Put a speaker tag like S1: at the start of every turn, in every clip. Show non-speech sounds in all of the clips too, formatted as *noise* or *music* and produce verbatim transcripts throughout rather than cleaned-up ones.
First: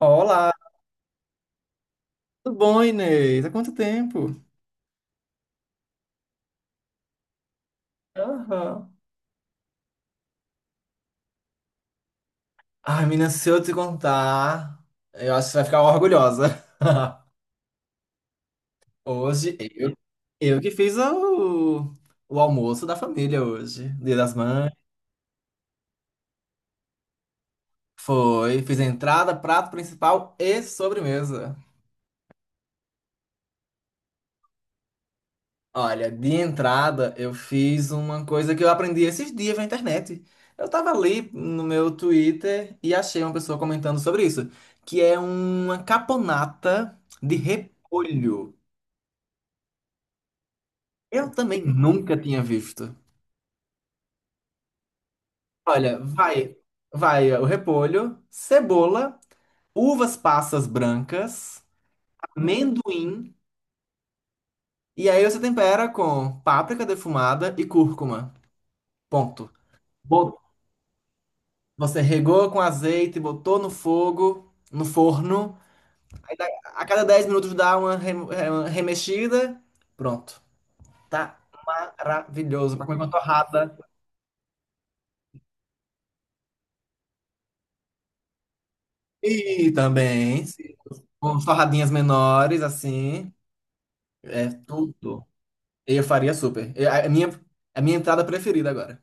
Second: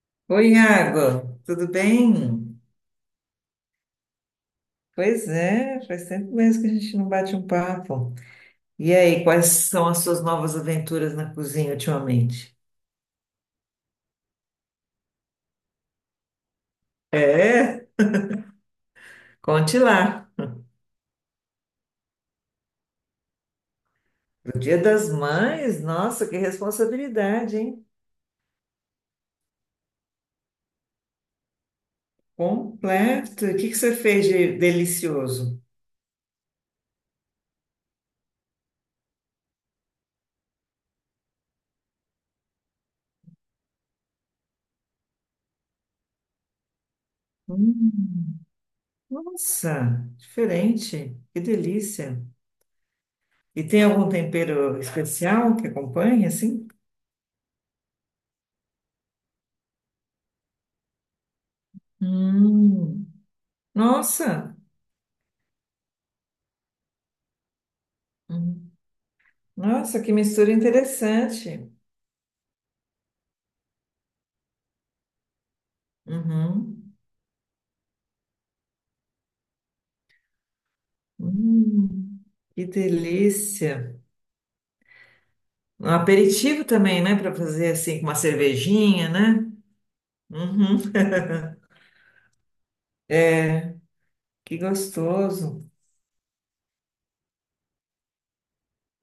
S1: Olá,
S2: Oi, Iago, tudo
S1: tudo
S2: bem?
S1: bom, Inês? Há quanto tempo?
S2: Pois é, faz tempo mesmo que a gente não bate um papo.
S1: Aham.
S2: E aí, quais são as suas novas aventuras na cozinha ultimamente?
S1: Ai, menina, se eu te contar, eu acho que você vai ficar orgulhosa. *laughs*
S2: É,
S1: Hoje,
S2: conte
S1: eu,
S2: lá.
S1: eu que fiz o, o almoço da família hoje, Dia das
S2: No
S1: Mães.
S2: Dia das Mães, nossa, que responsabilidade, hein?
S1: Foi, fiz a entrada, prato principal e sobremesa.
S2: Completo. E o que que você fez de delicioso?
S1: Olha, de entrada eu fiz uma coisa que eu aprendi esses dias na internet. Eu tava ali no meu Twitter e achei uma pessoa comentando sobre isso, que é uma caponata de
S2: Hum,
S1: repolho.
S2: nossa, diferente.
S1: Eu
S2: Que
S1: também nunca
S2: delícia.
S1: tinha visto.
S2: E tem algum tempero especial que
S1: Olha,
S2: acompanhe,
S1: vai,
S2: assim?
S1: vai o repolho, cebola, uvas passas brancas,
S2: Hum,
S1: amendoim,
S2: nossa.
S1: e aí você tempera com páprica defumada e cúrcuma. Ponto.
S2: Nossa, que mistura interessante.
S1: Você regou com azeite, botou no fogo, no forno. Aí dá- a
S2: Uhum.
S1: cada dez minutos dá uma, rem- é, uma remexida. Pronto. Tá
S2: Hum, que
S1: maravilhoso. Pra comer com uma torrada.
S2: delícia. Um aperitivo também, né? Para fazer assim com uma cervejinha, né?
S1: E também, se-
S2: Uhum.
S1: com torradinhas menores, assim. É
S2: Que
S1: tudo.
S2: gostoso.
S1: Eu faria super. Eu- a a minha, a minha entrada preferida agora.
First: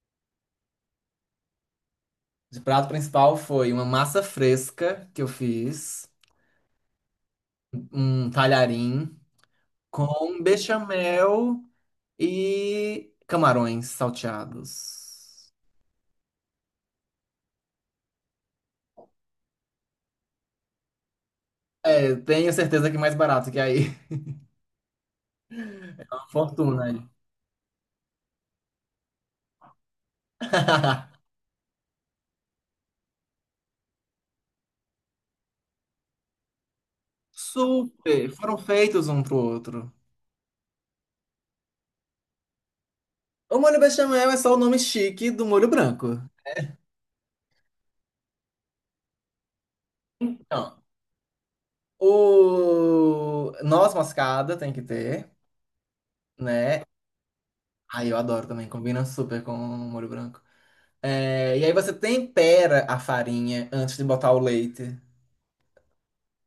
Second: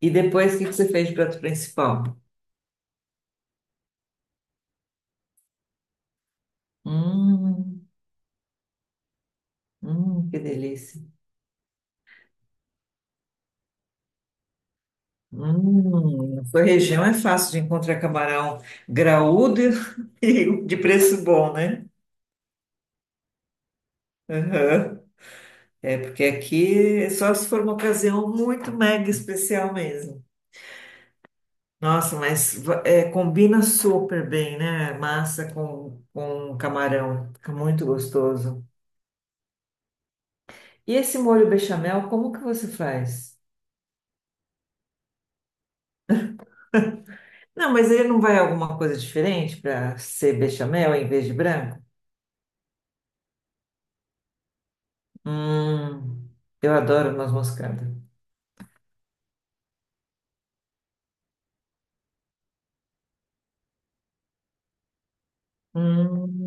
S2: E depois, o que que você fez de prato principal?
S1: De prato principal foi uma massa fresca que eu fiz.
S2: Hum,
S1: Um talharim
S2: hum, que
S1: com
S2: delícia.
S1: bechamel. E camarões salteados.
S2: Hum, na sua região é fácil de encontrar camarão graúdo *laughs* e de preço bom, né?
S1: É, tenho certeza que mais barato que aí. *laughs*
S2: Uhum. É, porque
S1: Uma fortuna
S2: aqui
S1: aí.
S2: é só se for uma ocasião muito mega especial mesmo.
S1: *laughs*
S2: Nossa, mas é, combina super bem, né? Massa com, com camarão. Fica muito
S1: Super! Foram
S2: gostoso.
S1: feitos um pro outro.
S2: E esse molho bechamel, como que você faz?
S1: O molho bechamel é só o nome chique do molho branco.
S2: Não, mas ele não vai alguma coisa diferente para ser
S1: Então,
S2: bechamel em vez de branco?
S1: o noz moscada tem que ter,
S2: Hum, eu
S1: né?
S2: adoro noz moscada.
S1: Ai, eu adoro também, combina super com o molho branco. É, e aí você tempera a farinha antes de botar o leite.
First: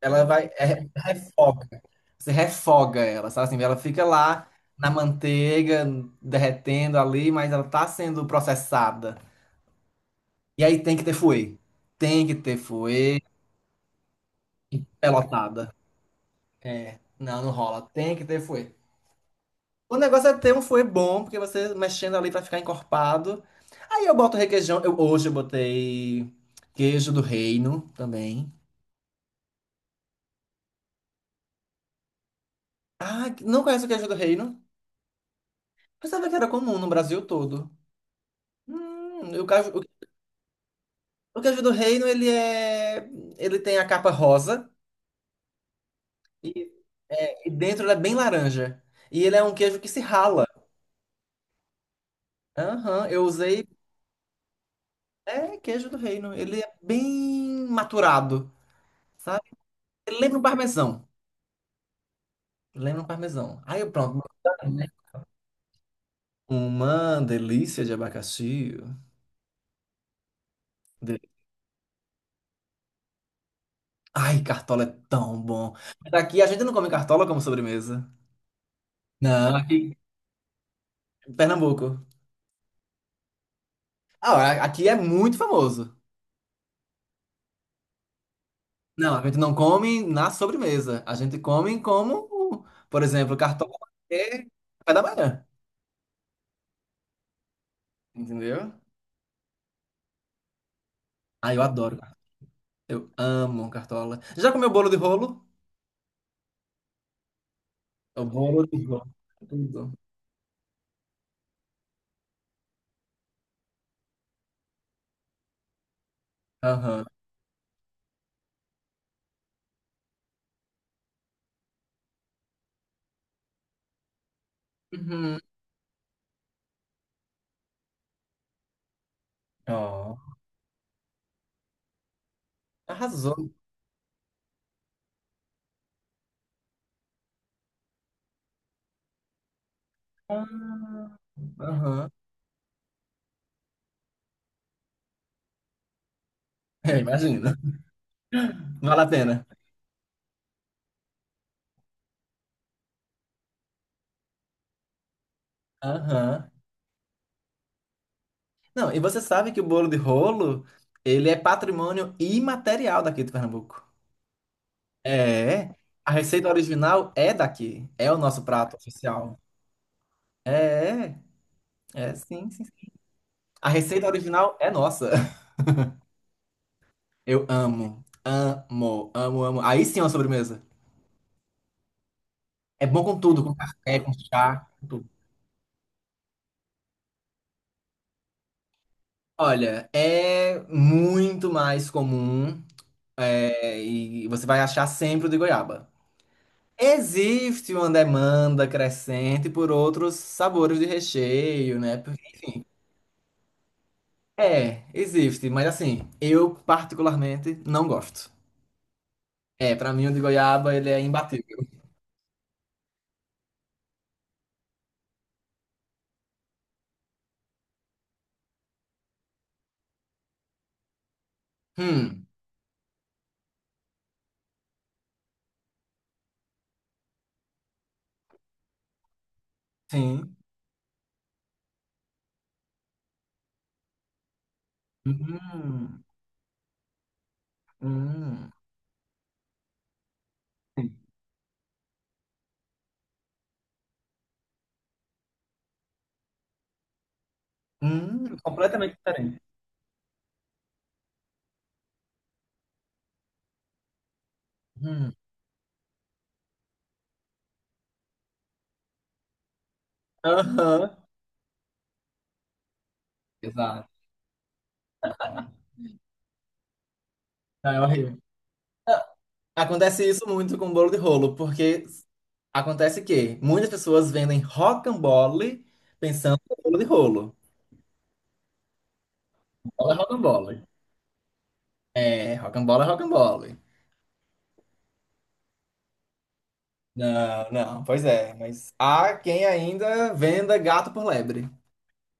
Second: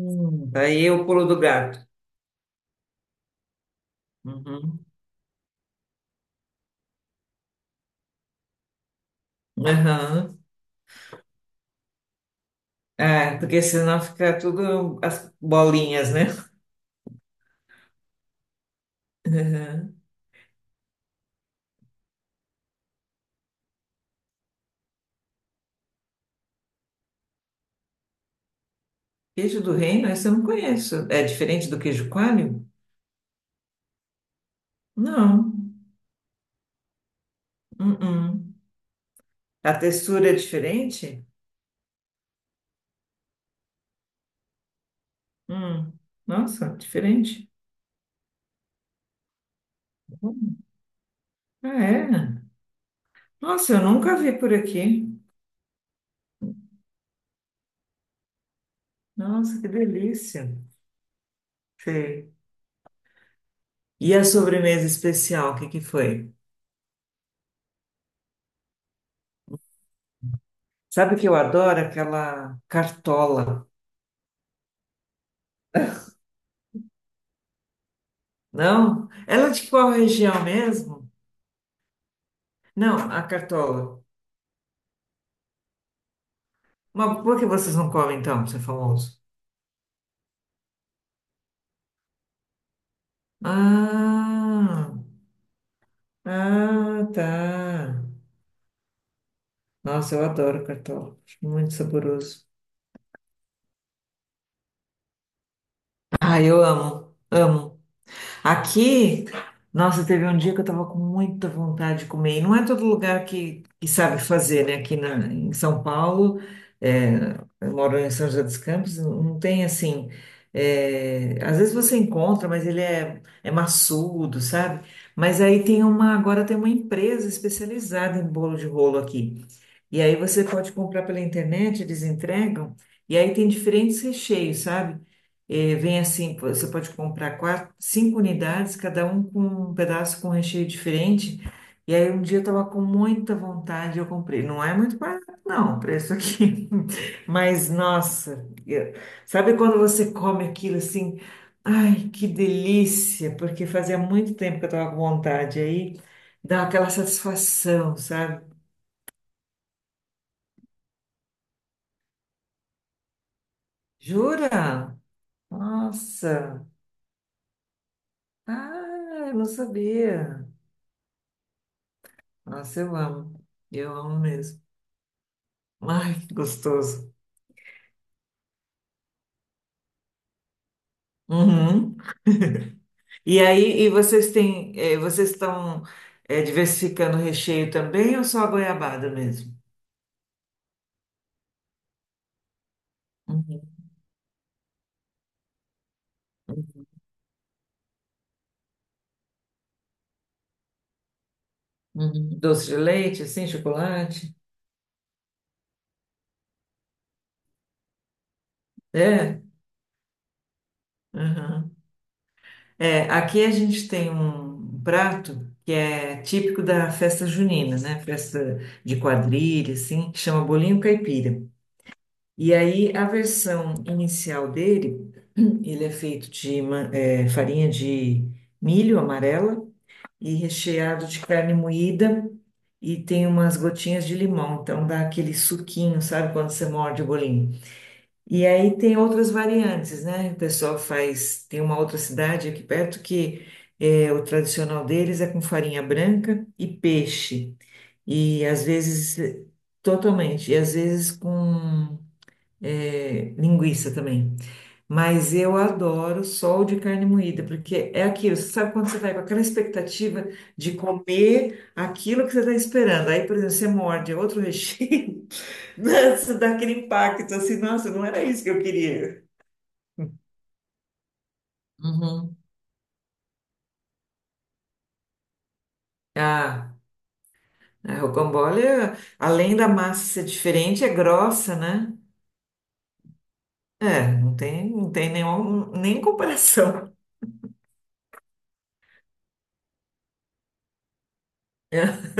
S1: Ela vai,
S2: aí
S1: é,
S2: eu pulo do
S1: refoga.
S2: gato.
S1: Você refoga ela, sabe assim? Ela fica lá
S2: Uhum.
S1: na manteiga, derretendo ali, mas ela tá sendo processada.
S2: Aham.
S1: E aí tem que ter fuê. Tem que ter fuê
S2: É, porque senão fica tudo as
S1: pelotada.
S2: bolinhas, né?
S1: É, não, não rola. Tem que ter fuê. O
S2: Aham.
S1: negócio é ter um fuê bom, porque você mexendo ali pra ficar encorpado. Aí eu boto requeijão. Eu, hoje eu botei queijo do reino também.
S2: Queijo do reino, esse eu não conheço. É diferente do queijo coalho?
S1: Ah, não conheço o queijo do reino?
S2: Não.
S1: Pensava que era comum no Brasil todo.
S2: Uh-uh.
S1: Hum, o, caju-
S2: A textura é diferente?
S1: Porque o livro do reino, ele é. Ele tem a capa rosa
S2: Hum.
S1: e,
S2: Nossa,
S1: é, e
S2: diferente.
S1: dentro ele é bem laranja. E ele é um queijo que se rala.
S2: Ah, é?
S1: Aham, eu usei.
S2: Nossa, eu nunca vi por aqui.
S1: É queijo do reino. Ele é bem maturado, sabe?
S2: Nossa, que
S1: Ele lembra um
S2: delícia.
S1: parmesão.
S2: Sei.
S1: Lembra um parmesão. Aí eu
S2: E
S1: pronto.
S2: a sobremesa especial, o que que foi?
S1: Uma delícia de abacaxi.
S2: Sabe
S1: De-
S2: que eu adoro aquela cartola.
S1: Ai, cartola é tão bom. Mas aqui a gente não come cartola como sobremesa.
S2: Não? Ela é
S1: Não,
S2: de qual
S1: aqui.
S2: região mesmo?
S1: Pernambuco.
S2: Não, a cartola.
S1: Ah, aqui é muito famoso.
S2: Mas por que vocês não comem então, você
S1: Não,
S2: famoso?
S1: a gente não come na sobremesa. A gente come como, por exemplo, cartola é
S2: Ah,
S1: café da manhã.
S2: ah, tá.
S1: Entendeu?
S2: Nossa, eu adoro cartola. Acho
S1: Ah, eu
S2: muito
S1: adoro.
S2: saboroso.
S1: Eu amo cartola. Já comeu bolo de rolo?
S2: Ah, eu amo, amo.
S1: O bolo de rolo.
S2: Aqui,
S1: Tudo.
S2: nossa, teve um dia que eu tava com muita vontade de comer. E não é todo lugar que, que sabe fazer, né? Aqui na, em São Paulo,
S1: Aham.
S2: é, eu moro em São José dos Campos, não tem assim. É, às vezes você encontra, mas ele é, é maçudo, sabe?
S1: Uhum.
S2: Mas aí tem uma, agora tem uma empresa especializada em bolo de rolo aqui. E aí
S1: Ó,
S2: você pode comprar pela internet, eles entregam. E aí tem
S1: arrasou.
S2: diferentes recheios, sabe? Eh, vem assim, você pode comprar quatro, cinco unidades, cada um com um pedaço com um recheio
S1: Ah,
S2: diferente. E aí
S1: aham.
S2: um dia eu estava com muita vontade, eu comprei. Não é muito barato, não, o preço aqui.
S1: É,
S2: *laughs*
S1: imagina.
S2: Mas, nossa, eu-
S1: Vale a pena.
S2: sabe quando você come aquilo assim? Ai, que delícia! Porque fazia muito tempo que eu estava com vontade. Aí
S1: Aham.
S2: dá aquela satisfação, sabe?
S1: Não, e você sabe que o bolo de rolo, ele é patrimônio imaterial daqui de Pernambuco.
S2: Jura?
S1: É, a receita
S2: Nossa!
S1: original é daqui, é o nosso prato
S2: Ah, eu
S1: oficial.
S2: não sabia.
S1: É, é, sim, sim. sim.
S2: Nossa, eu amo.
S1: A
S2: Eu
S1: receita
S2: amo
S1: original
S2: mesmo.
S1: é nossa. *laughs*
S2: Ai, que gostoso.
S1: Eu amo, amo, amo, amo. Aí sim é uma sobremesa.
S2: Uhum.
S1: É bom com
S2: E
S1: tudo, com
S2: aí, e
S1: café, com
S2: vocês
S1: chá,
S2: têm,
S1: com
S2: eh,
S1: tudo.
S2: vocês estão eh, diversificando o recheio também ou só a goiabada mesmo?
S1: Olha, é muito mais comum,
S2: Uhum.
S1: é, e você vai achar sempre o de goiaba. Existe uma demanda crescente por outros sabores de recheio, né?
S2: Uhum. Doce de leite, assim, chocolate?
S1: É, existe, mas assim, eu particularmente não gosto.
S2: É?
S1: É, pra mim o de goiaba ele é imbatível.
S2: Uhum. É, aqui a gente tem um prato que é típico da festa junina, né? Festa de quadrilha, assim, que chama bolinho caipira.
S1: Hum,
S2: E aí, a versão inicial dele, *clears throat* ele é feito de ma- eh, farinha de milho amarela e
S1: sim.
S2: recheado de carne moída e tem umas gotinhas de limão, então dá aquele suquinho,
S1: Hum,
S2: sabe, quando você morde o bolinho. E
S1: hum,
S2: aí tem outras variantes, né? O pessoal
S1: sim.
S2: faz, tem uma outra cidade aqui perto que eh, o tradicional deles é com farinha branca e peixe.
S1: Hum,
S2: E às
S1: completamente
S2: vezes,
S1: diferente.
S2: totalmente, e às vezes com é, linguiça também.
S1: Hum.
S2: Mas eu adoro sol de carne moída, porque é aquilo, você sabe quando você vai com aquela expectativa de
S1: Aham.
S2: comer aquilo que você está esperando. Aí, por exemplo, você
S1: Exato.
S2: morde outro recheio, *laughs* nossa, dá aquele impacto assim,
S1: Não, é
S2: nossa, não
S1: horrível.
S2: era isso que eu
S1: Não,
S2: queria.
S1: acontece isso muito com bolo de rolo, porque
S2: Uhum.
S1: acontece que muitas pessoas vendem rocambole pensando em
S2: Ah,
S1: bolo de rolo.
S2: a rocambole, é, além da
S1: Bola é
S2: massa ser
S1: rocambole.
S2: diferente, é grossa, né?
S1: É, rocambole é rocambole.
S2: É, não tem, não tem nenhum, nem comparação.
S1: Não, não, pois é, mas há quem ainda venda gato por lebre.
S2: *laughs*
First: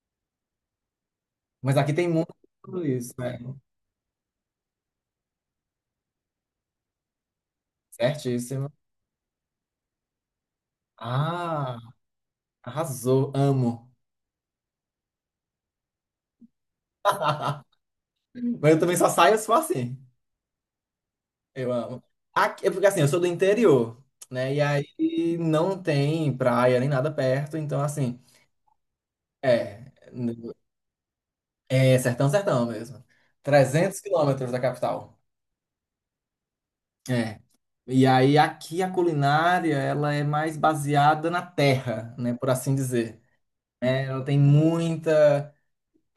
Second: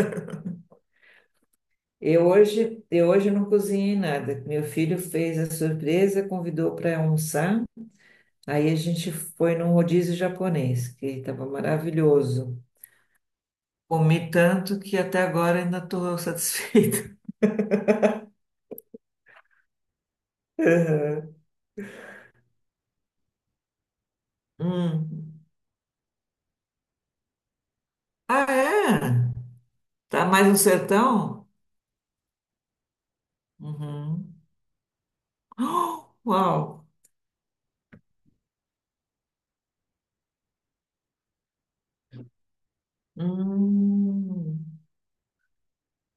S1: Mas aqui tem
S2: Eu
S1: muito
S2: hoje, eu
S1: isso,
S2: hoje
S1: né?
S2: não cozinhei nada. Meu filho fez a surpresa, convidou para almoçar. Aí
S1: Certíssimo.
S2: a gente foi num rodízio japonês, que estava
S1: Ah,
S2: maravilhoso.
S1: arrasou, amo.
S2: Comi tanto que até agora ainda estou satisfeita.
S1: *laughs* Mas eu também só saio se for assim.
S2: *laughs*
S1: Eu amo. Aqui, é porque assim, eu sou do interior, né? E
S2: Aham.
S1: aí
S2: Hum.
S1: não tem praia nem nada perto, então assim,
S2: Ah, é?
S1: é,
S2: Tá mais no sertão?
S1: é sertão, sertão mesmo. trezentos
S2: Uhum.
S1: quilômetros da capital.
S2: *gasps* Oh, uau!
S1: É. E aí aqui a culinária, ela é mais baseada na terra, né, por assim dizer. Ela tem
S2: Hum.
S1: muita,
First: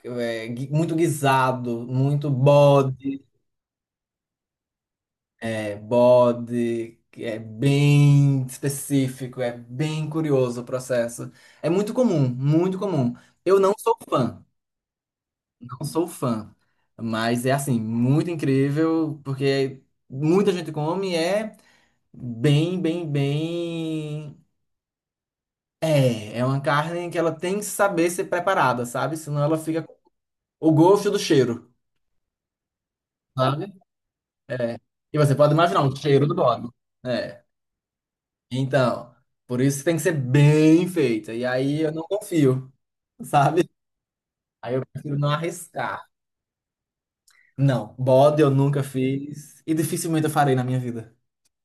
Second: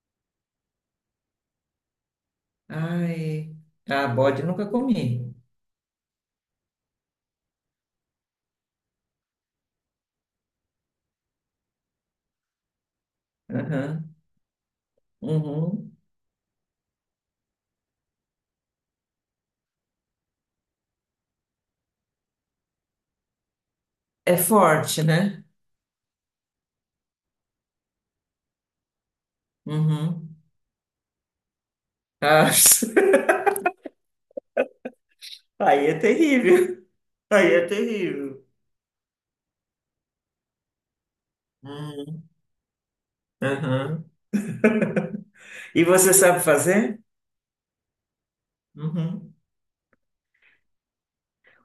S1: é, gui- muito guisado, muito bode,
S2: Ai. Ah, bode nunca comi.
S1: é, bode, que é bem específico, é bem curioso o processo. É muito comum, muito comum. Eu não sou
S2: Aham.
S1: fã, não
S2: Uhum.
S1: sou fã, mas é assim, muito incrível, porque muita gente come e é bem, bem,
S2: É
S1: bem.
S2: forte, né?
S1: É, é uma carne que ela tem que saber ser preparada, sabe? Senão ela fica com
S2: Uhum.
S1: o gosto do cheiro,
S2: Ah. *laughs*
S1: sabe? É. E você pode imaginar
S2: Aí
S1: o
S2: é
S1: cheiro do bode.
S2: terrível. *laughs*
S1: É.
S2: Aí é terrível.
S1: Então, por isso tem que ser bem feita. E aí eu não
S2: Hum,
S1: confio, sabe?
S2: Aham.
S1: Aí eu prefiro não
S2: E
S1: arriscar.
S2: você sabe fazer?
S1: Não, bode eu nunca
S2: Uhum.
S1: fiz e dificilmente eu farei na minha vida.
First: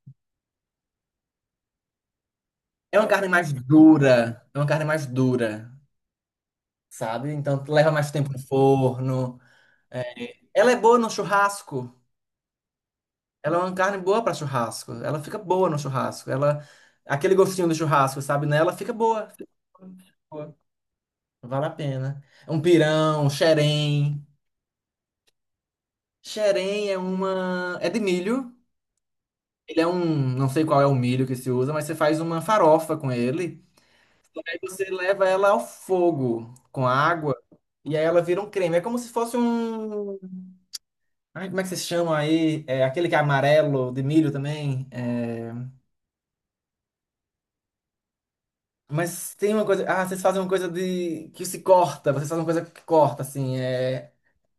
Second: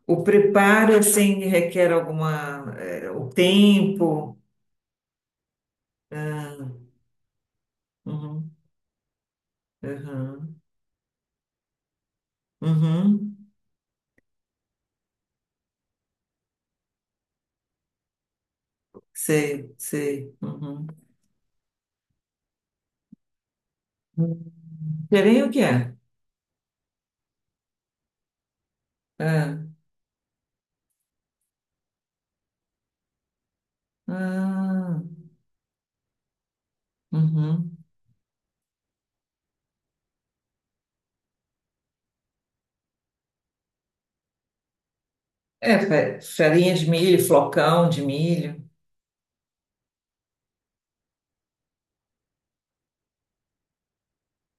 S2: O preparo, assim, requer alguma,
S1: É uma
S2: eh,
S1: carne
S2: o
S1: mais
S2: tempo.
S1: dura, é uma carne mais dura,
S2: Ah,
S1: sabe? Então leva mais tempo no
S2: uhum.
S1: forno. É,
S2: Uhum,
S1: ela é boa no churrasco.
S2: uhum,
S1: Ela é uma carne boa para churrasco. Ela fica boa no churrasco. Ela, aquele gostinho do churrasco, sabe? Nela fica boa. Fica
S2: sei, sei,
S1: boa.
S2: uhum.
S1: Vale a pena. Um pirão, um xerém.
S2: Hum, farinha o que é?
S1: Xerém é uma. É de milho.
S2: Ah,
S1: Ele é um. Não sei qual é o milho que se usa, mas você faz uma farofa com ele. Aí você
S2: ah,
S1: leva ela ao fogo com água.
S2: uhum.
S1: E aí ela vira um creme. É como se fosse um. Ai, como é que vocês chamam aí? É aquele que é amarelo de milho também. É...
S2: É, fa- farinha de milho, flocão de milho.
S1: Mas tem uma coisa. Ah, vocês fazem uma coisa de. Que se corta. Vocês fazem uma coisa que corta, assim. É...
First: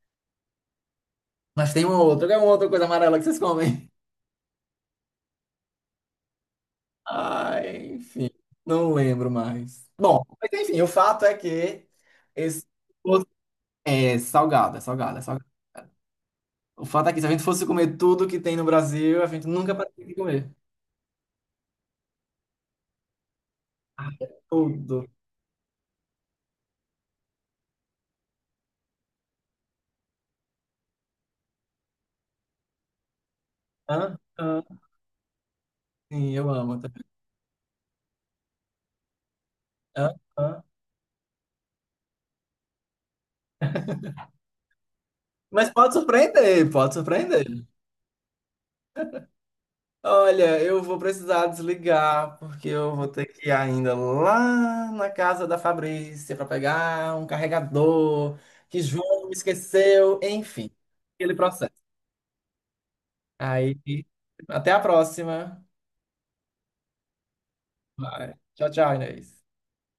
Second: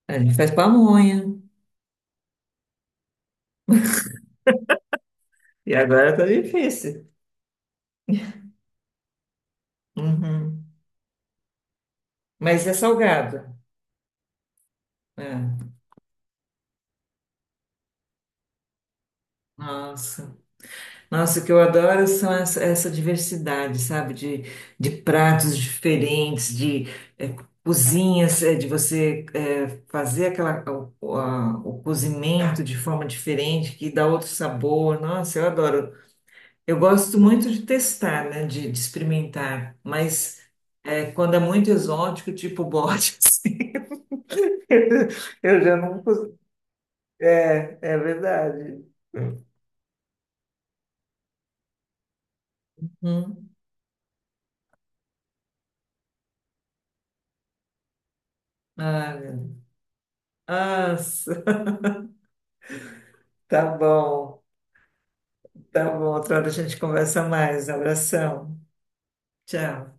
S2: A gente faz pamonha.
S1: Mas tem uma outra. Qual é uma outra coisa amarela que vocês comem?
S2: E agora tá
S1: *laughs*
S2: difícil.
S1: Ai, enfim. Não lembro mais. Bom, mas
S2: Uhum.
S1: enfim, o fato é que. Esse...
S2: Mas é salgado.
S1: É salgado, é salgado, é salgado.
S2: Ah.
S1: O fato é que se a gente fosse comer tudo que tem no Brasil, a gente nunca pararia de
S2: Nossa,
S1: comer.
S2: nossa, o que eu adoro são essa, essa diversidade,
S1: Ah,
S2: sabe?
S1: é
S2: De, de
S1: tudo.
S2: pratos diferentes, de eh, cozinhas, eh, de você eh, fazer aquela, o, a- o cozimento de forma diferente, que dá
S1: Hã?
S2: outro
S1: Hã?
S2: sabor. Nossa, eu adoro.
S1: Sim, eu
S2: Eu
S1: amo. Tá.
S2: gosto muito de testar, né? De, de experimentar,
S1: Hã?
S2: mas
S1: Hã?
S2: eh, quando é muito exótico, tipo bote, *laughs* assim, *laughs* eu
S1: Mas
S2: já
S1: pode
S2: não. cons-
S1: surpreender, pode surpreender.
S2: É, é verdade.
S1: Olha, eu vou precisar desligar, porque eu vou ter que
S2: Hum.
S1: ir ainda lá na casa da Fabrícia para pegar um carregador que
S2: Ah, meu
S1: João me
S2: Deus.
S1: esqueceu, enfim, aquele
S2: Nossa.
S1: processo.
S2: Tá
S1: Aí,
S2: bom,
S1: até a próxima.
S2: tá bom. Outra hora a gente conversa mais.
S1: Vai.
S2: Abração.
S1: Tchau, tchau, Inês.
S2: Tchau.